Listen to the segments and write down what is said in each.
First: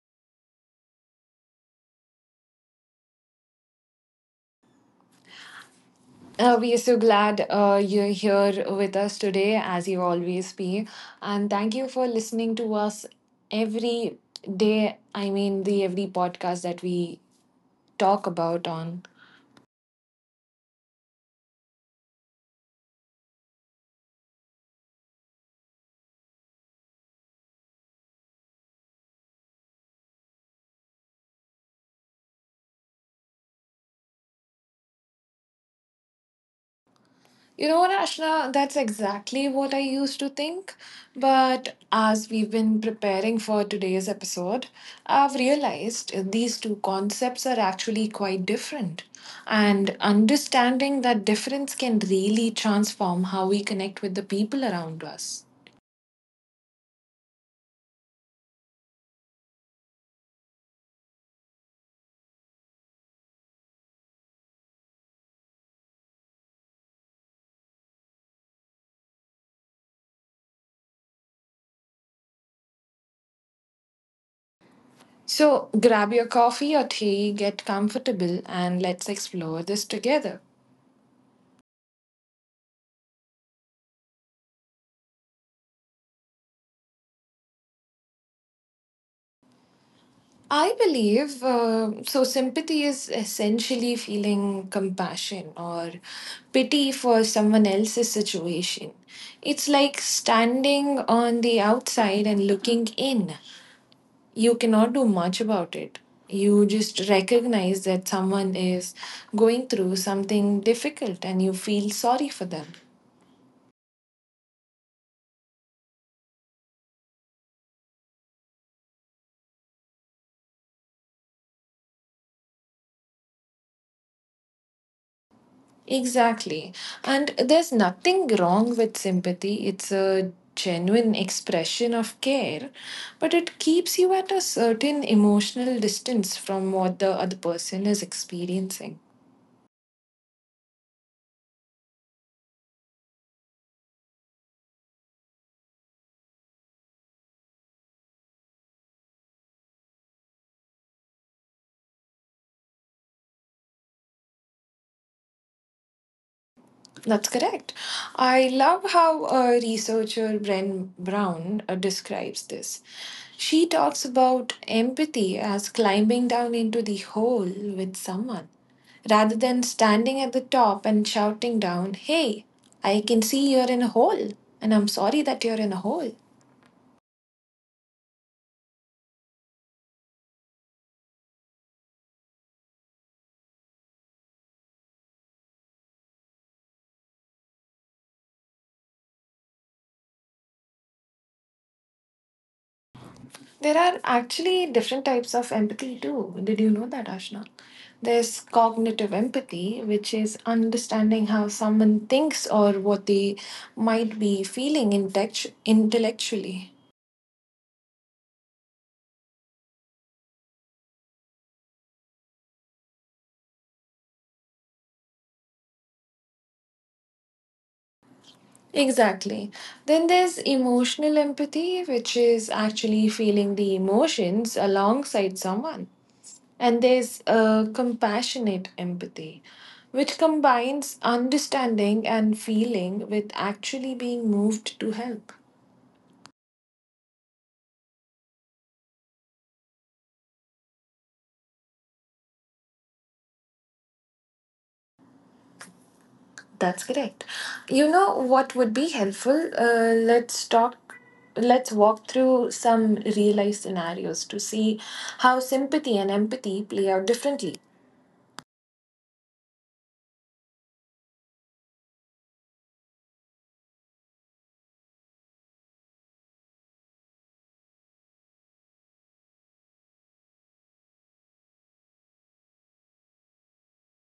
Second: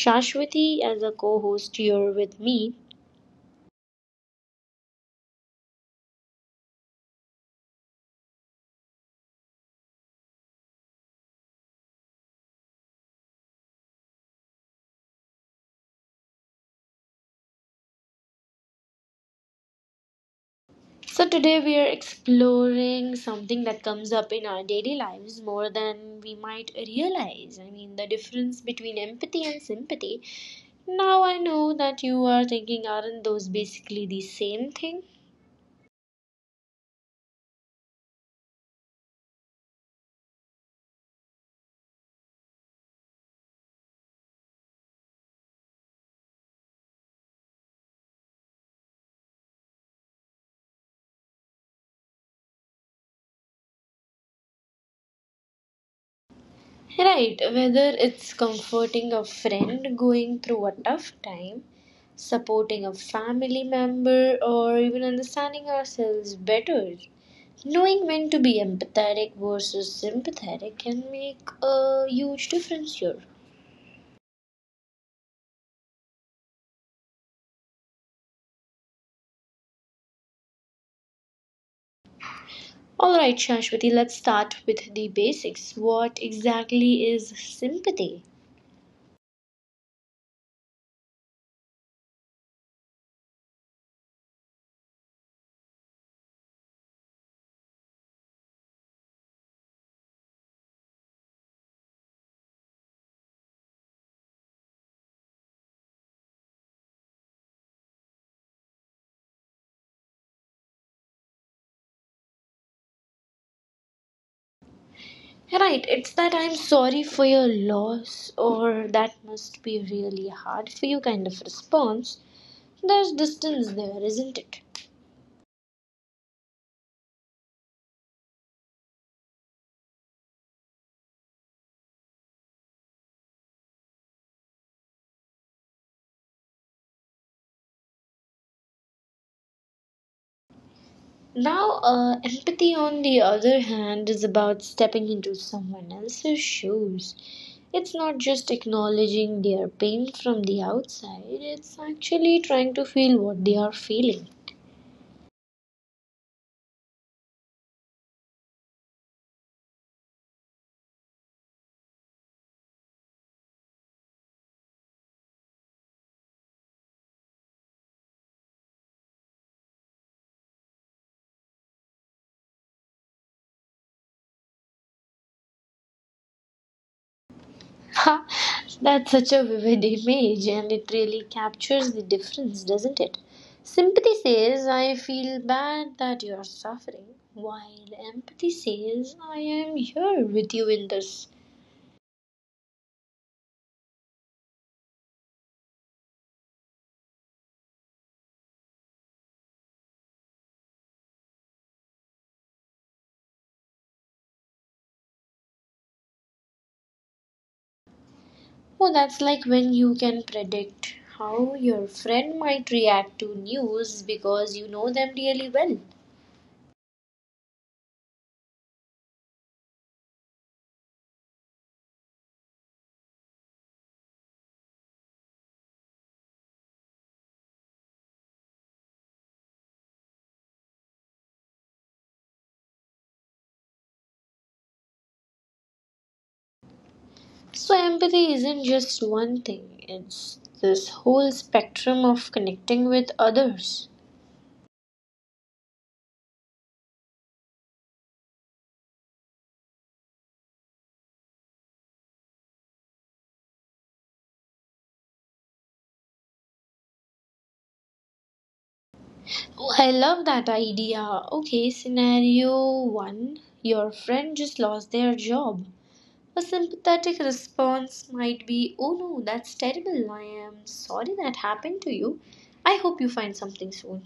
Shashwati as a co-host here with me. We are so glad you're here with us today, as you always be. And thank you for listening to us every day. I mean, the every podcast that we talk about on. So today we are exploring something that comes up in our daily lives more than we might realize. I mean, the difference between empathy and sympathy. Now I know that you are thinking, aren't those basically the same thing? You know what, Ashna, that's exactly what I used to think. But as we've been preparing for today's episode, I've realized these two concepts are actually quite different. And understanding that difference can really transform how we connect with the people around us. Right, whether it's comforting a friend going through a tough time, supporting a family member, or even understanding ourselves better. Knowing when to be empathetic versus sympathetic can make a huge difference here. So grab your coffee or tea, get comfortable, and let's explore this together. Alright, Shashwati, let's start with the basics. What exactly is sympathy? I believe Sympathy is essentially feeling compassion or pity for someone else's situation. It's like standing on the outside and looking in. You cannot do much about it. You just recognize that someone is going through something difficult and you feel sorry for them. Right, it's that I'm sorry for your loss or that must be really hard for you kind of response. There's distance there, isn't it? Exactly. And there's nothing wrong with sympathy. It's a genuine expression of care, but it keeps you at a certain emotional distance from what the other person is experiencing. Now, empathy, on the other hand, is about stepping into someone else's shoes. It's not just acknowledging their pain from the outside, it's actually trying to feel what they are feeling. That's correct. I love how researcher Bren Brown describes this. She talks about empathy as climbing down into the hole with someone rather than standing at the top and shouting down, "Hey, I can see you're in a hole, and I'm sorry that you're in a hole." Ha! That's such a vivid image, and it really captures the difference, doesn't it? Sympathy says, I feel bad that you're suffering, while empathy says, I am here with you in this. There are actually different types of empathy too. Did you know that, Ashna? There's cognitive empathy, which is understanding how someone thinks or what they might be feeling intellectually. Oh, that's like when you can predict how your friend might react to news because you know them really well. Exactly. Then there's emotional empathy, which is actually feeling the emotions alongside someone. And there's compassionate empathy, which combines understanding and feeling with actually being moved to help. So, empathy isn't just one thing, it's this whole spectrum of connecting with others. That's correct. You know what would be helpful? Let's talk. Let's walk through some real life scenarios to see how sympathy and empathy play out differently, Oh, I love that idea. Okay, scenario one, your friend just lost their job. A sympathetic response might be, Oh no, that's terrible. I am sorry that happened to you. I hope you find something soon.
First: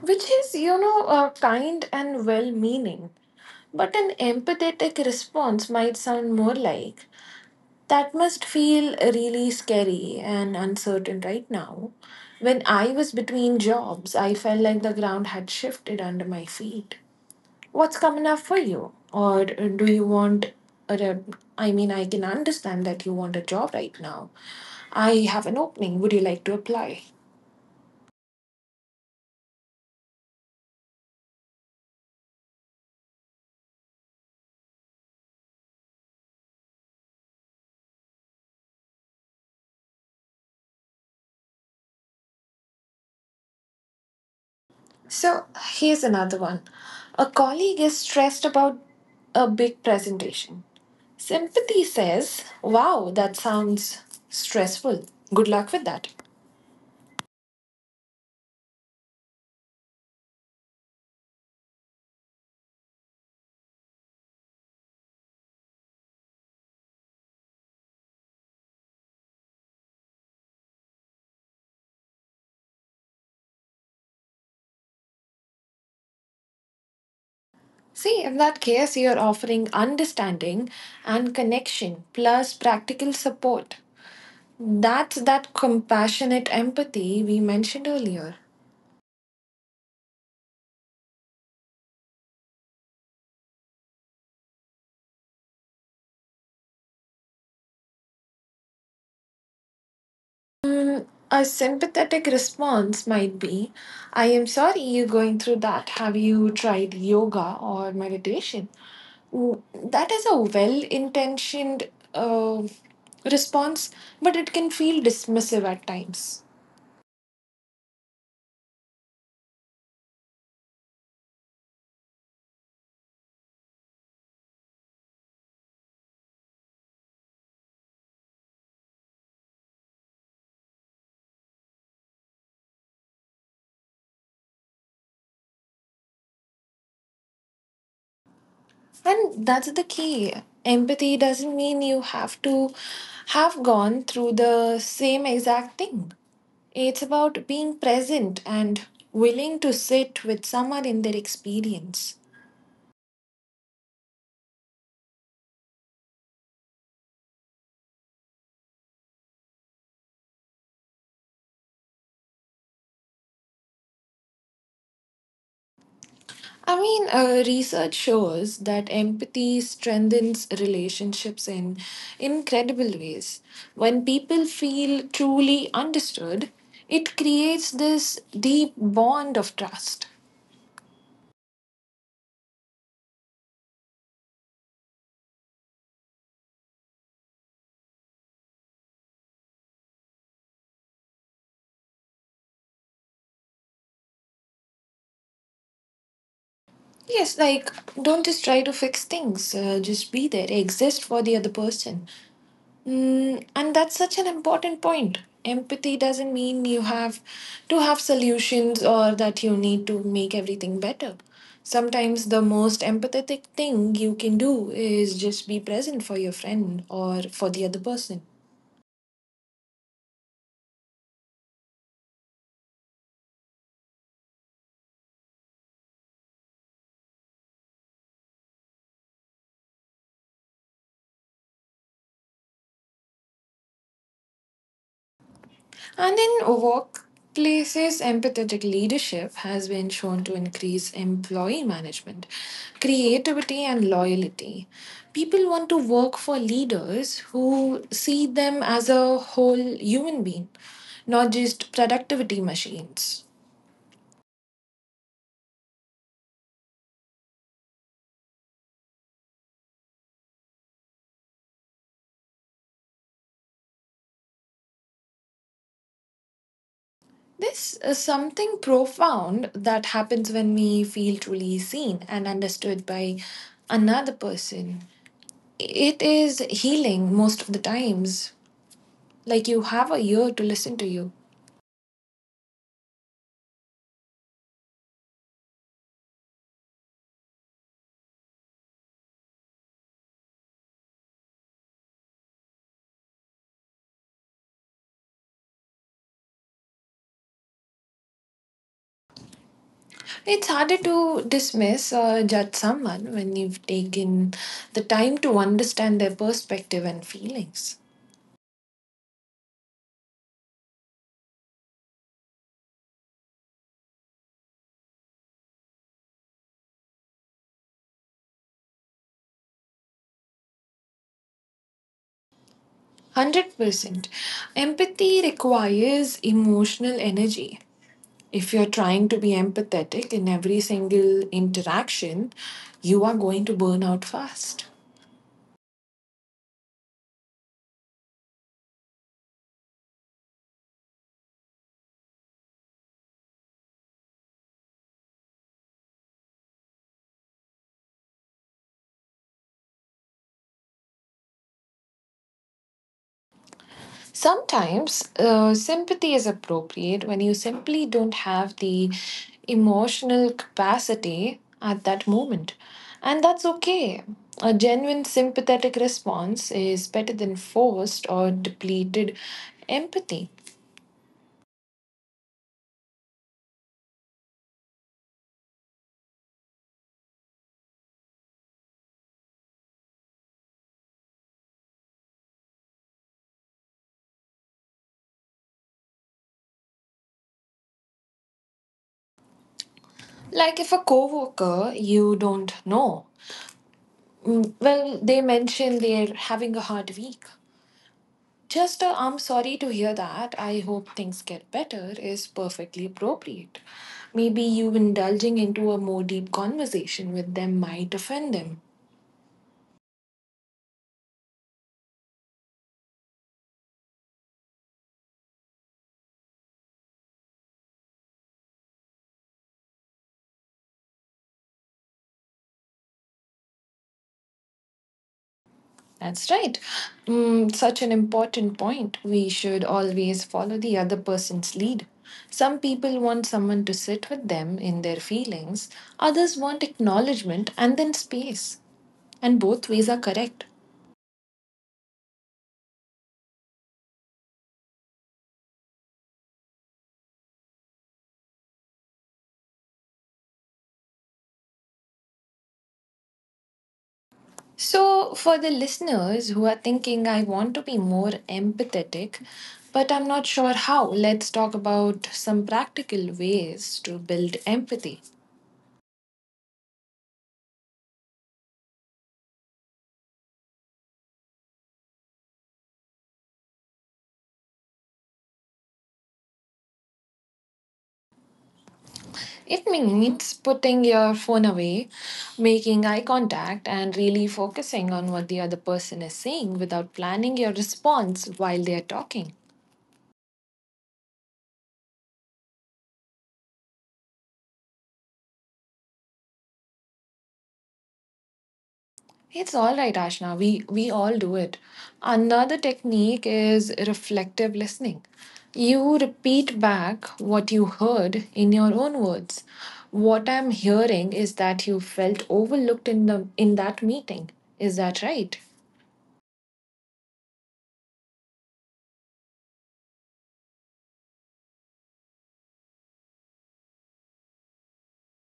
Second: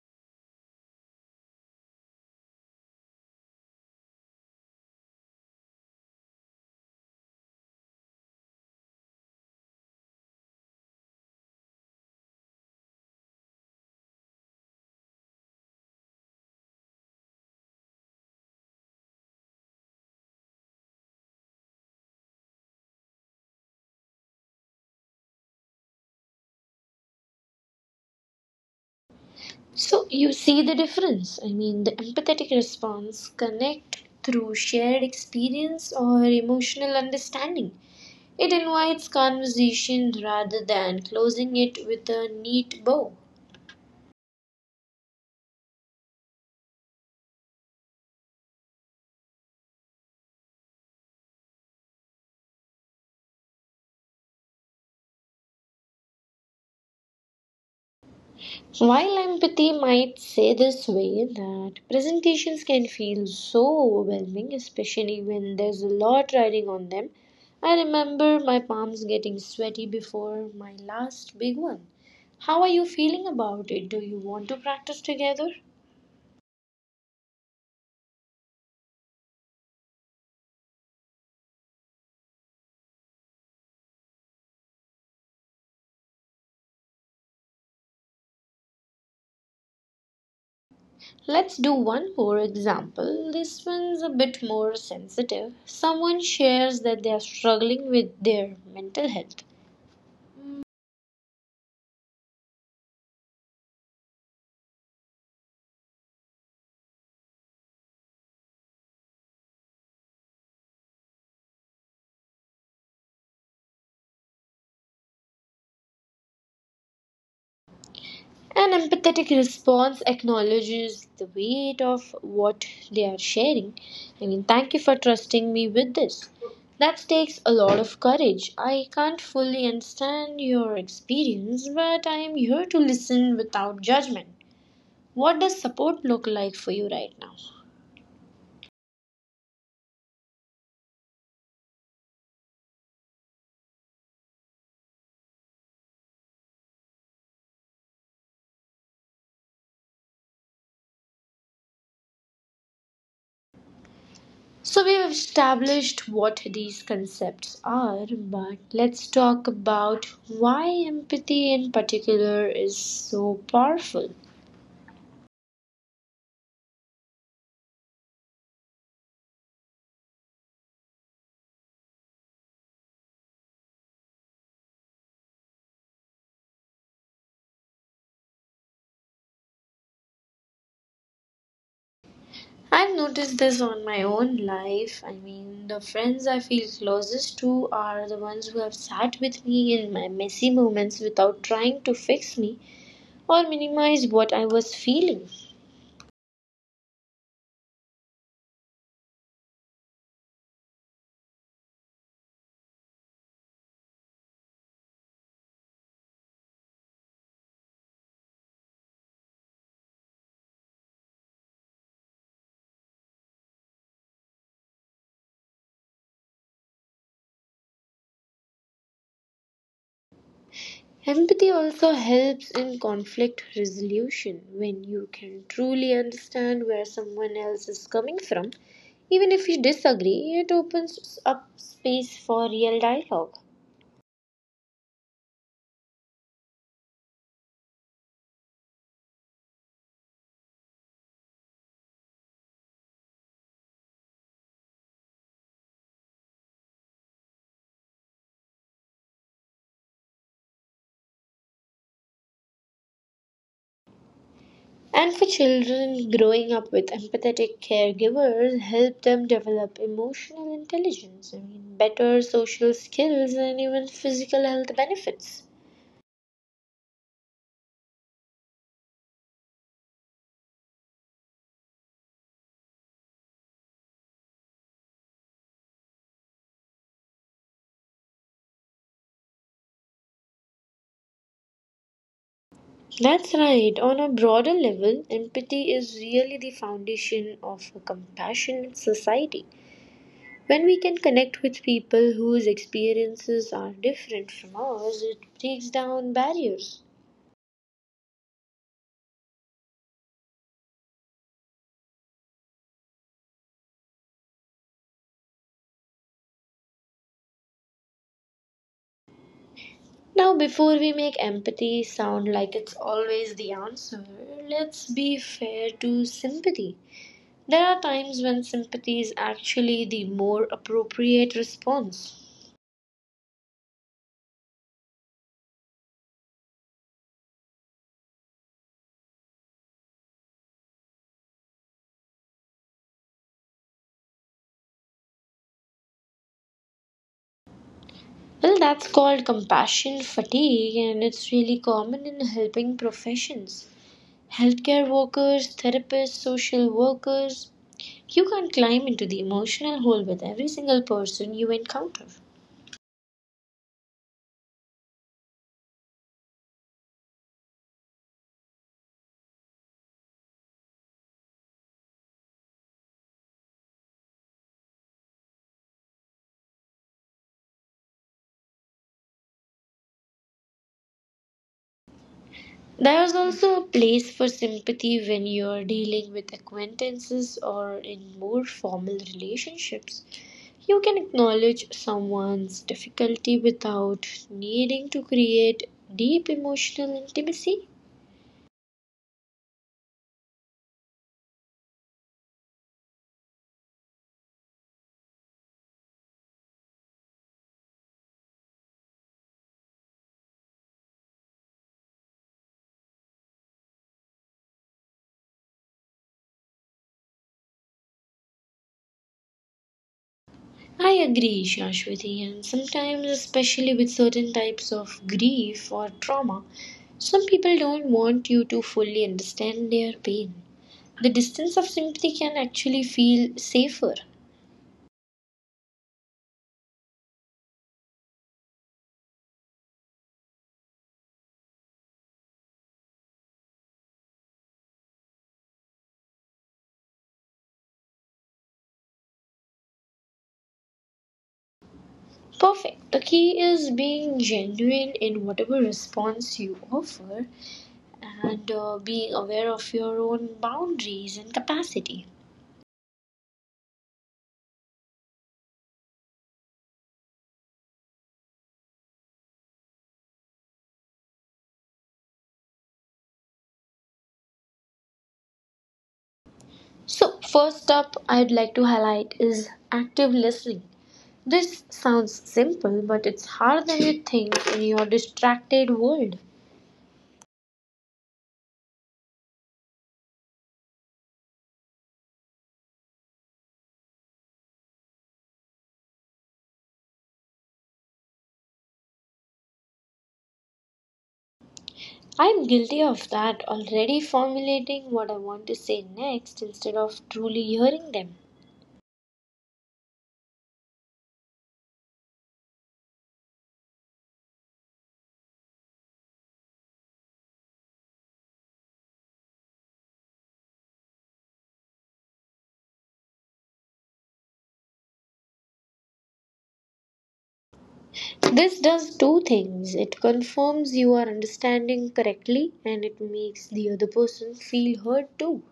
which is, you know, kind and well meaning. But an empathetic response might sound more like that must feel really scary and uncertain right now. When I was between jobs, I felt like the ground had shifted under my feet. What's coming up for you? Or do you want I mean, I can understand that you want a job right now. I have an opening. Would you like to apply? So you see the difference. I mean, the empathetic response connect through shared experience or emotional understanding. It invites conversation rather than closing it with a neat bow. So here's another one. A colleague is stressed about a big presentation. Sympathy says, "Wow, that sounds stressful. Good luck with that." While empathy might say this way that presentations can feel so overwhelming, especially when there's a lot riding on them, I remember my palms getting sweaty before my last big one. How are you feeling about it? Do you want to practice together? See, in that case, you're offering understanding and connection plus practical support. That's that compassionate empathy we mentioned earlier. Let's do one more example. This one's a bit more sensitive. Someone shares that they are struggling with their mental health. Mm, a sympathetic response might be I am sorry you're going through that. Have you tried yoga or meditation? Mm, that is a well intentioned response, but it can feel dismissive at times. An empathetic response acknowledges the weight of what they are sharing. I mean, thank you for trusting me with this. That takes a lot of courage. I can't fully understand your experience, but I am here to listen without judgment. What does support look like for you right now? And that's the key. Empathy doesn't mean you have to have gone through the same exact thing. It's about being present and willing to sit with someone in their experience. So, we've established what these concepts are, but let's talk about why empathy in particular is so powerful. I mean, research shows that empathy strengthens relationships in incredible ways. When people feel truly understood, it creates this deep bond of trust. I've noticed this on my own life. I mean, the friends I feel closest to are the ones who have sat with me in my messy moments without trying to fix me or minimize what I was feeling. Yes, like don't just try to fix things, just be there, exist for the other person. Mm, and that's such an important point. Empathy doesn't mean you have to have solutions or that you need to make everything better. Sometimes the most empathetic thing you can do is just be present for your friend or for the other person. Empathy also helps in conflict resolution when you can truly understand where someone else is coming from. Even if you disagree, it opens up space for real dialogue. And in workplaces, empathetic leadership has been shown to increase employee management, creativity, and loyalty. People want to work for leaders who see them as a whole human being, not just productivity machines. And for children, growing up with empathetic caregivers help them develop emotional intelligence, I mean, better social skills and even physical health benefits. This is something profound that happens when we feel truly seen and understood by another person. It is healing most of the times. Like you have a year to listen to you. That's right. On a broader level, empathy is really the foundation of a compassionate society. When we can connect with people whose experiences are different from ours, it breaks down barriers. It's harder to dismiss or judge someone when you've taken the time to understand their perspective and feelings. Now, before we make empathy sound like it's always the answer, let's be fair to sympathy. There are times when sympathy is actually the more appropriate response. 100%. Empathy requires emotional energy. If you're trying to be empathetic in every single interaction, you are going to burn out fast. Well, that's called compassion fatigue, and it's really common in helping professions. Healthcare workers, therapists, social workers, you can't climb into the emotional hole with every single person you encounter. Sometimes sympathy is appropriate when you simply don't have the emotional capacity at that moment. And that's okay. A genuine sympathetic response is better than forced or depleted empathy. There is also a place for sympathy when you're dealing with acquaintances or in more formal relationships. You can acknowledge someone's difficulty without needing to create deep emotional intimacy. Like if a coworker you don't know, mm, well, they mention they're having a hard week. Just I'm sorry to hear that. I hope things get better is perfectly appropriate. Maybe you indulging into a more deep conversation with them might offend them. I agree, Shashwati, and sometimes, especially with certain types of grief or trauma, some people don't want you to fully understand their pain. The distance of sympathy can actually feel safer. That's right. Mm, such an important point. We should always follow the other person's lead. Some people want someone to sit with them in their feelings, others want acknowledgement and then space. And both ways are correct. Perfect. The key is being genuine in whatever response you offer and being aware of your own boundaries and capacity. So, for the listeners who are thinking, I want to be more empathetic, but I'm not sure how, let's talk about some practical ways to build empathy. So, first up, I'd like to highlight is active listening. This sounds simple, but it's harder than you think in your distracted world. It means putting your phone away, making eye contact, and really focusing on what the other person is saying without planning your response while they are talking. I'm guilty of that, already formulating what I want to say next instead of truly hearing them. It's all right, Ashna. We all do it. Another technique is reflective listening. You repeat back what you heard in your own words. What I'm hearing is that you felt overlooked in the in that meeting. Is that right? This does two things: it confirms you are understanding correctly, and it makes the other person feel heard too.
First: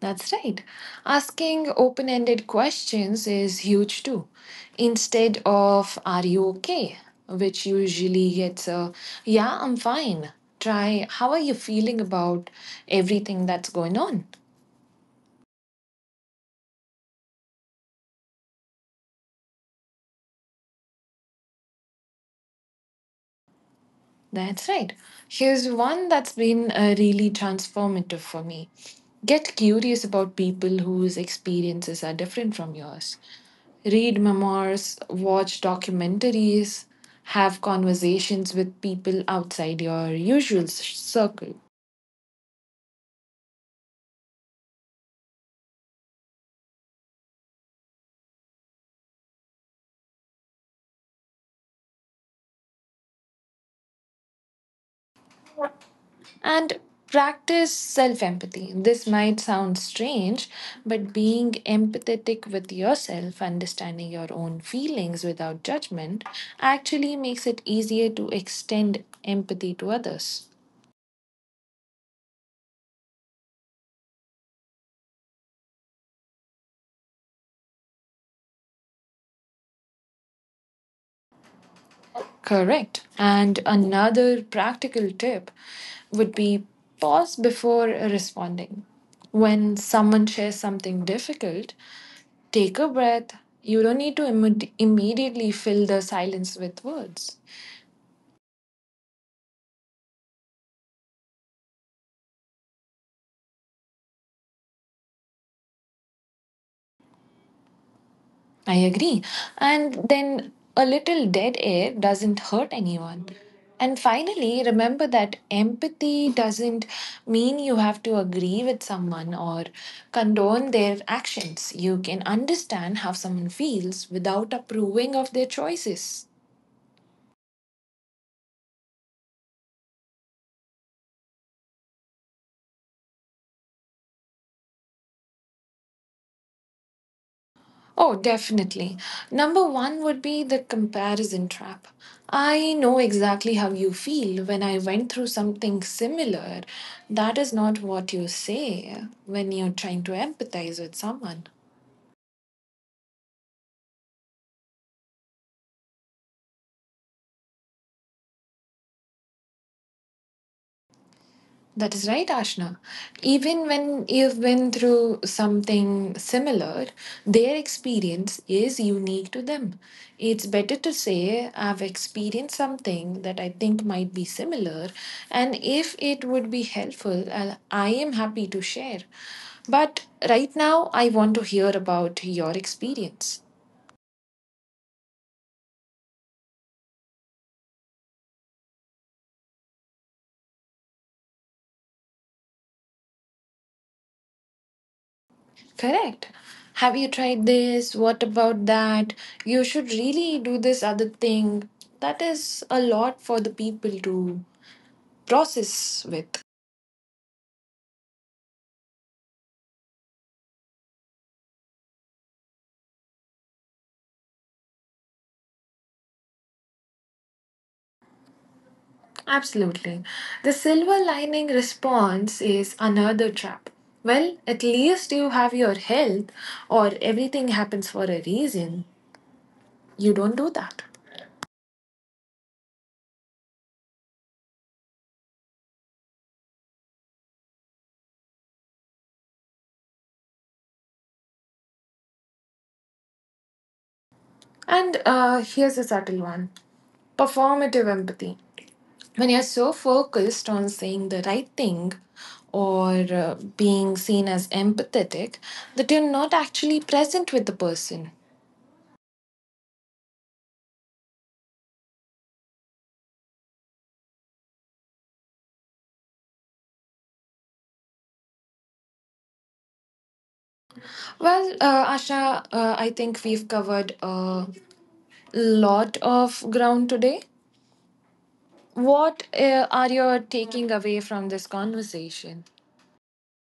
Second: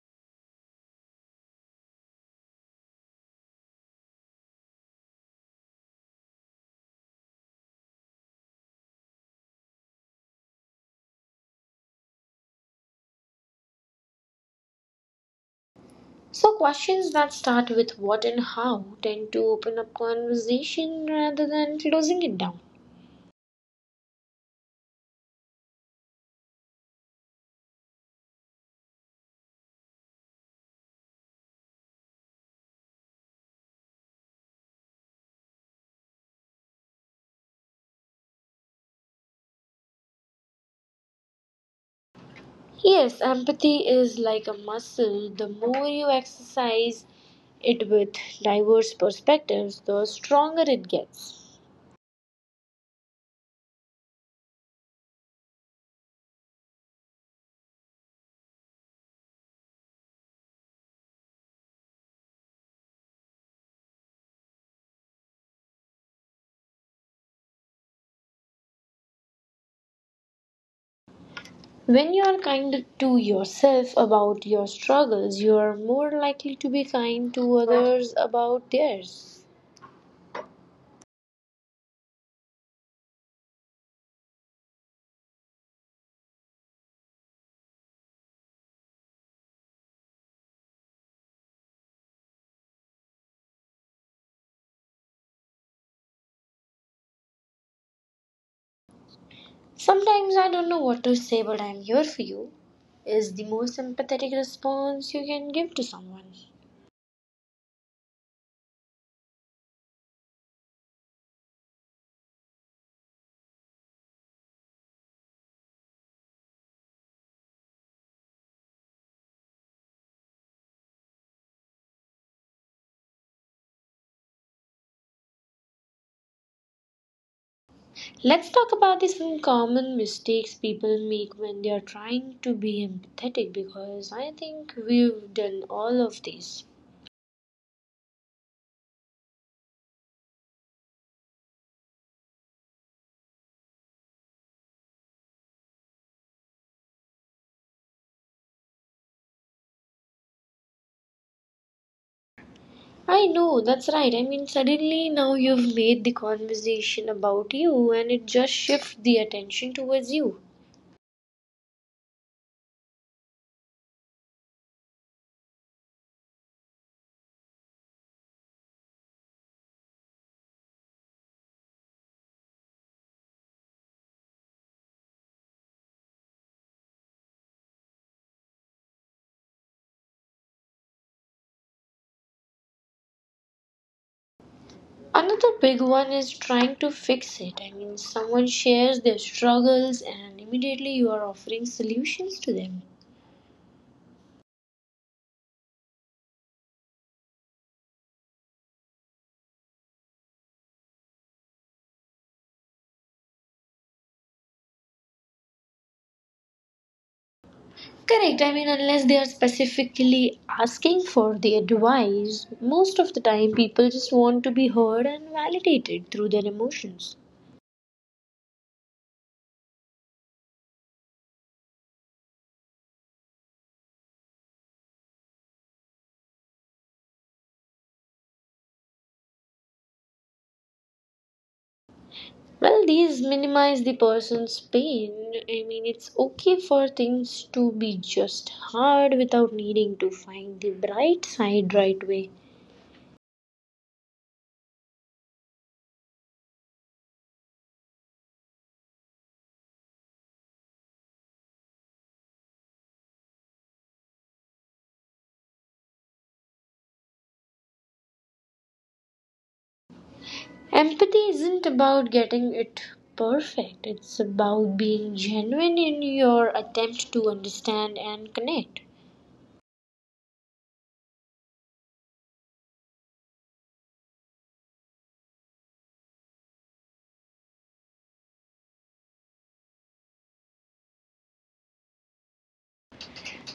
That's right. Asking open ended questions is huge too. Instead of, are you okay? Which usually gets a, yeah, I'm fine. Try, how are you feeling about everything that's going on? So, questions that start with what and how tend to open up conversation rather than closing it down. That's right. Here's one that's been really transformative for me. Get curious about people whose experiences are different from yours. Read memoirs, watch documentaries, have conversations with people outside your usual circle. Yes, empathy is like a muscle. The more you exercise it with diverse perspectives, the stronger it gets. And practice self empathy. This might sound strange, but being empathetic with yourself, understanding your own feelings without judgment, actually makes it easier to extend empathy to others. When you are kind to yourself about your struggles, you are more likely to be kind to others about theirs. Correct. And another practical tip would be pause before responding. When someone shares something difficult, take a breath. You don't need to immediately fill the silence with words. Sometimes I don't know what to say, but I'm here for you, is the most empathetic response you can give to someone. I agree. And then a little dead air doesn't hurt anyone. And finally, remember that empathy doesn't mean you have to agree with someone or condone their actions. You can understand how someone feels without approving of their choices. Let's talk about the some common mistakes people make when they are trying to be empathetic because I think we've done all of these. Oh, definitely. Number one would be the comparison trap. I know exactly how you feel when I went through something similar. That is not what you say when you're trying to empathize with someone. I know, that's right. I mean, suddenly now you've made the conversation about you and it just shifts the attention towards you. That is right, Ashna. Even when you've been through something similar, their experience is unique to them. It's better to say, I've experienced something that I think might be similar, and if it would be helpful, I am happy to share. But right now, I want to hear about your experience. Another big one is trying to fix it. I mean, someone shares their struggles and immediately you are offering solutions to them. Correct. Have you tried this? What about that? You should really do this other thing. That is a lot for the people to process with. Correct. I mean, unless they are specifically asking for the advice, most of the time people just want to be heard and validated through their emotions. Absolutely. The silver lining response is another trap. Well, at least you have your health, or everything happens for a reason. You don't do that. Well, these minimize the person's pain. I mean, it's okay for things to be just hard without needing to find the bright side right away. And here's a subtle one performative empathy. When you're so focused on saying the right thing or being seen as empathetic that you're not actually present with the person. Empathy isn't about getting it perfect, it's about being genuine in your attempt to understand and connect. Well, Asha, I think we've covered a lot of ground today. What are you taking away from this conversation?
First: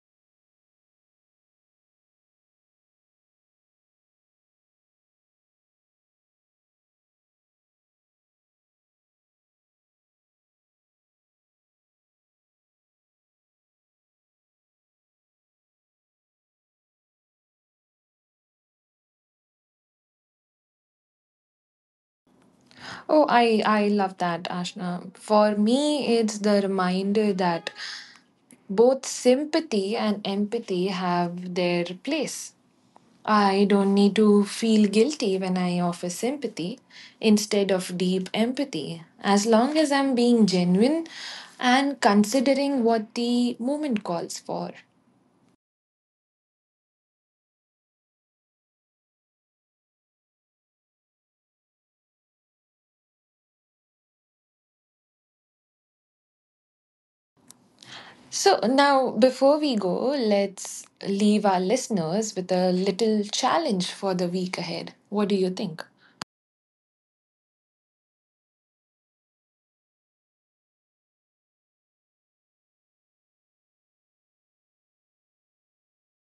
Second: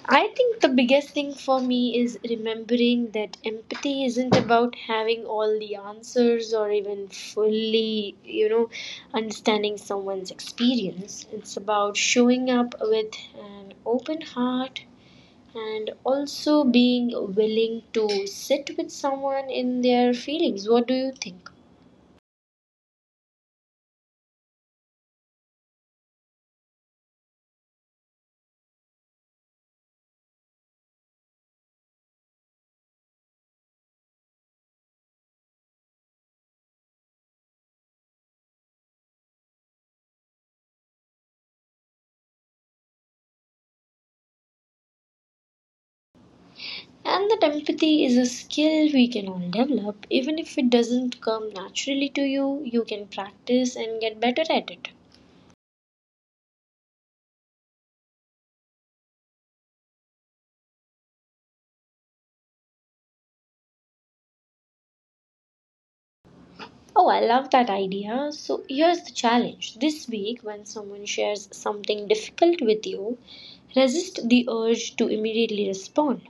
I think the biggest thing for me is remembering that empathy isn't about having all the answers or even fully, you know, understanding someone's experience. It's about showing up with an open heart and also being willing to sit with someone in their feelings. What do you think? Oh, I love that, Ashna. For me, it's the reminder that both sympathy and empathy have their place. I don't need to feel guilty when I offer sympathy instead of deep empathy. As long as I'm being genuine and considering what the moment calls for. And that empathy is a skill we can all develop. Even if it doesn't come naturally to you, you can practice and get better at it. So, now before we go, let's leave our listeners with a little challenge for the week ahead. What do you think? Oh, I love that idea. So here's the challenge. This week, when someone shares something difficult with you, resist the urge to immediately respond.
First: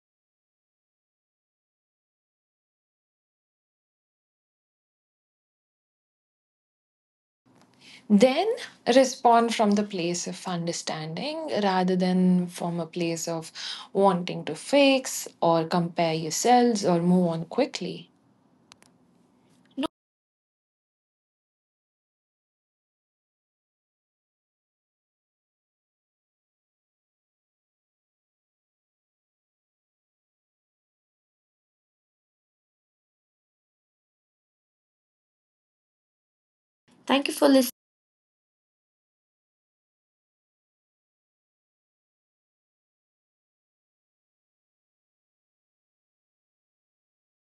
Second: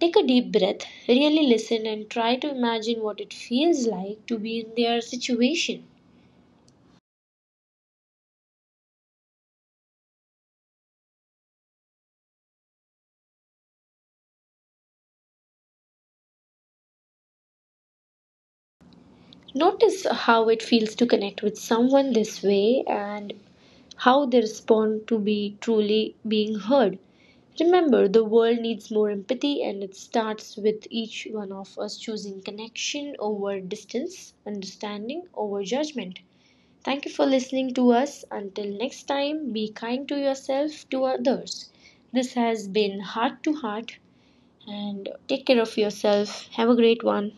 Take a deep breath, really listen, and try to imagine what it feels like to be in their situation. Then respond from the place of understanding rather than from a place of wanting to fix or compare yourselves or move on quickly. Notice how it feels to connect with someone this way and how they respond to be truly being heard. Remember, the world needs more empathy, and it starts with each one of us choosing connection over distance, understanding over judgment. Thank you Thank for you for listening. listening to us. Until next time, be kind to yourself, to others. This has been Heart to Heart, and take care of yourself. Have a great one.